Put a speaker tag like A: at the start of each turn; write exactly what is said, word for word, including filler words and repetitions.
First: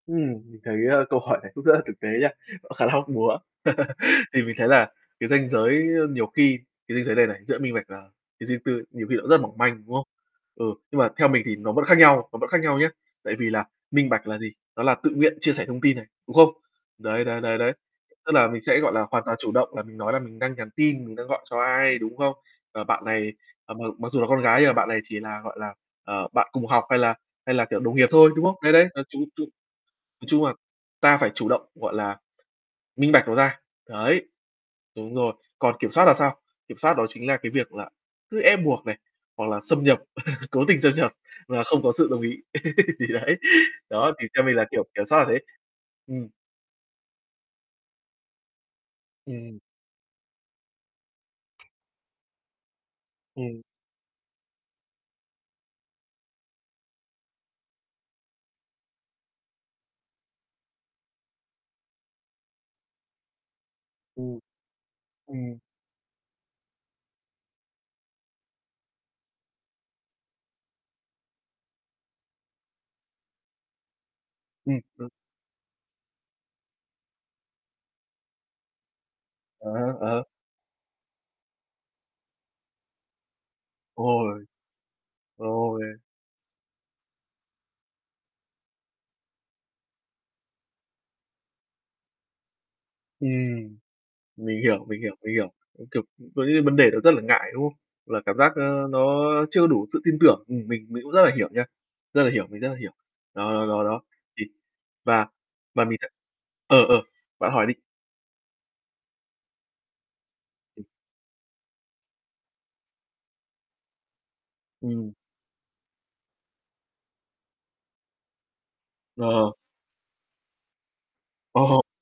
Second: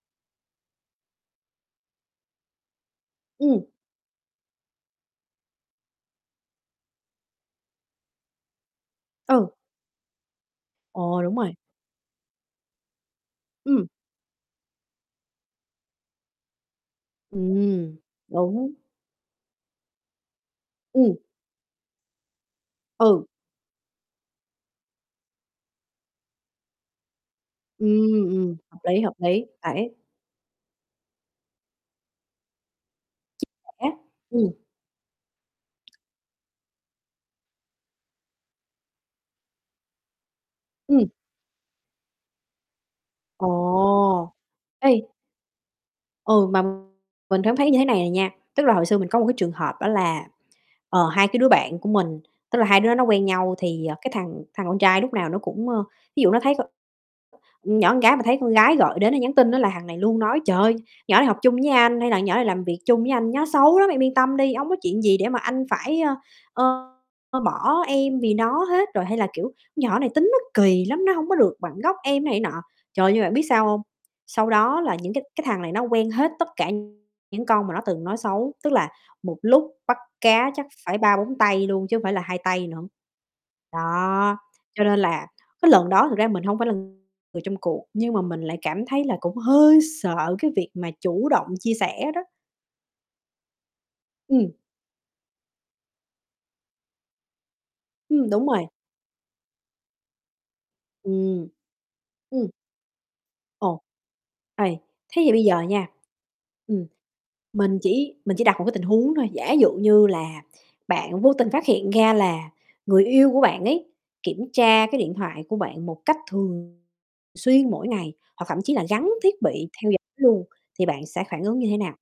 A: Ừm, mình thấy, a, câu hỏi này cũng rất là thực tế nha, nó khá là hóc búa.
B: Ừm.
A: Thì mình thấy là cái ranh giới, ơ, nhiều khi cái ranh giới này này, giữa minh bạch và cái riêng tư ấy, nhiều khi nó rất
B: Ừ.
A: mỏng manh, đúng không? Ừ, nhưng mà
B: Ồ,
A: theo
B: đúng
A: mình
B: rồi.
A: thì nó vẫn khác nhau, nó vẫn khác nhau nhá. Tại vì là
B: Ừm.
A: minh bạch là gì? Nó là tự nguyện chia sẻ thông tin này, đúng không? Đấy, đấy, đấy, đấy,
B: Ừm,
A: tức là mình
B: đúng.
A: sẽ, gọi là, hoàn toàn chủ động là mình nói là mình đang nhắn tin, mình
B: Ừm.
A: đang gọi cho ai, đúng không? Ờ, bạn
B: Ừ.
A: này, ờ, m mặc dù là con gái nhưng mà bạn này chỉ là, gọi là, ờ, bạn cùng học hay là hay là, kiểu, đồng nghiệp
B: Ừm,
A: thôi, đúng không?
B: ừm,
A: Đấy,
B: hợp
A: đấy,
B: lý,
A: nói
B: hợp
A: chung
B: lý.
A: chung
B: Đẩy
A: nói chung là ta phải chủ động, gọi là, minh bạch nó
B: Chia
A: ra,
B: sẻ.
A: đấy.
B: Ừm.
A: Đúng rồi, còn kiểm soát là sao? Kiểm soát đó chính là cái việc là cứ ép buộc này, hoặc là xâm nhập, cố tình xâm
B: Ừm.
A: nhập mà không có sự đồng ý. Thì đấy,
B: Ồ,
A: đó, thì theo mình là, kiểu,
B: ê.
A: kiểm soát là thế. Ừm.
B: Ừ, mà mình cảm thấy như thế này này nha, tức là hồi xưa mình có một cái trường
A: Ừm.
B: hợp đó là, ờ, hai cái đứa bạn của mình, tức là hai đứa đó nó quen nhau
A: Ừm.
B: thì, ờ, cái thằng thằng con trai lúc nào nó cũng, ơ, ví dụ nó thấy co nhỏ ưn gái mà thấy con gái gọi đến hay nhắn tin á là thằng này luôn nói: "Trời ơi, nhỏ này học chung với anh" hay là "ưn nhỏ này làm việc chung với anh, nhó xấu lắm, em yên tâm
A: Ừm.
B: đi, hông có chuyện gì để mà
A: Ừm.
B: anh phải, a, ơ, ơ, bỏ em vì nó hết" rồi, hay là, kiểu: "Nhỏ này tính nó kỳ lắm, nó hông có được bằng góc em này nọ." Trời ơi, nhưng bạn biết sao hông? Sau
A: Ừm.
B: đó là những cái cái thằng này nó quen hết tất cả những con mà nó từng nói xấu, tức là một
A: À,
B: lúc bắt
A: ờ.
B: cá chắc phải ba bốn tay luôn chứ hông phải là hai tay nữa. Đó,
A: Ôi!
B: cho nên là cái lần
A: Rồi.
B: đó thực ra mình hông phải là người trong cuộc, nhưng mà mình lại cảm thấy là cũng hơi sợ cái việc mà chủ động chia sẻ đó.
A: Ừm.
B: Ừm.
A: Mình hiểu, mình hiểu, mình hiểu, có, kiểu, ưm, có những cái vấn đề đó rất là ngại, đúng không? Và
B: Ừm,
A: cảm
B: đúng
A: giác, ơ,
B: rồi.
A: nó chưa đủ sự tin tưởng, ừm, mình mình cũng rất là
B: Ừm.
A: hiểu nha, rất là hiểu,
B: Ừm.
A: mình rất là hiểu. Đó, đó,
B: Ồ,
A: đó, đó, thì
B: ê, thế
A: và
B: thì bây giờ
A: và
B: nha,
A: mình thấy ờ,
B: ừm,
A: ờ, bạn hỏi đi.
B: mình chỉ mình chỉ đặt một cái tình huống thôi, giả dụ như là bạn vô tình phát hiện ra là người yêu của bạn ấy, kiểm tra cái
A: Ừm.
B: điện thoại của bạn một cách thường xuyên, mỗi ngày, hoặc thậm chí là gắn thiết
A: Ờ.
B: bị theo dõi luôn thì bạn sẽ phản ứng như thế
A: Ồ.
B: nào?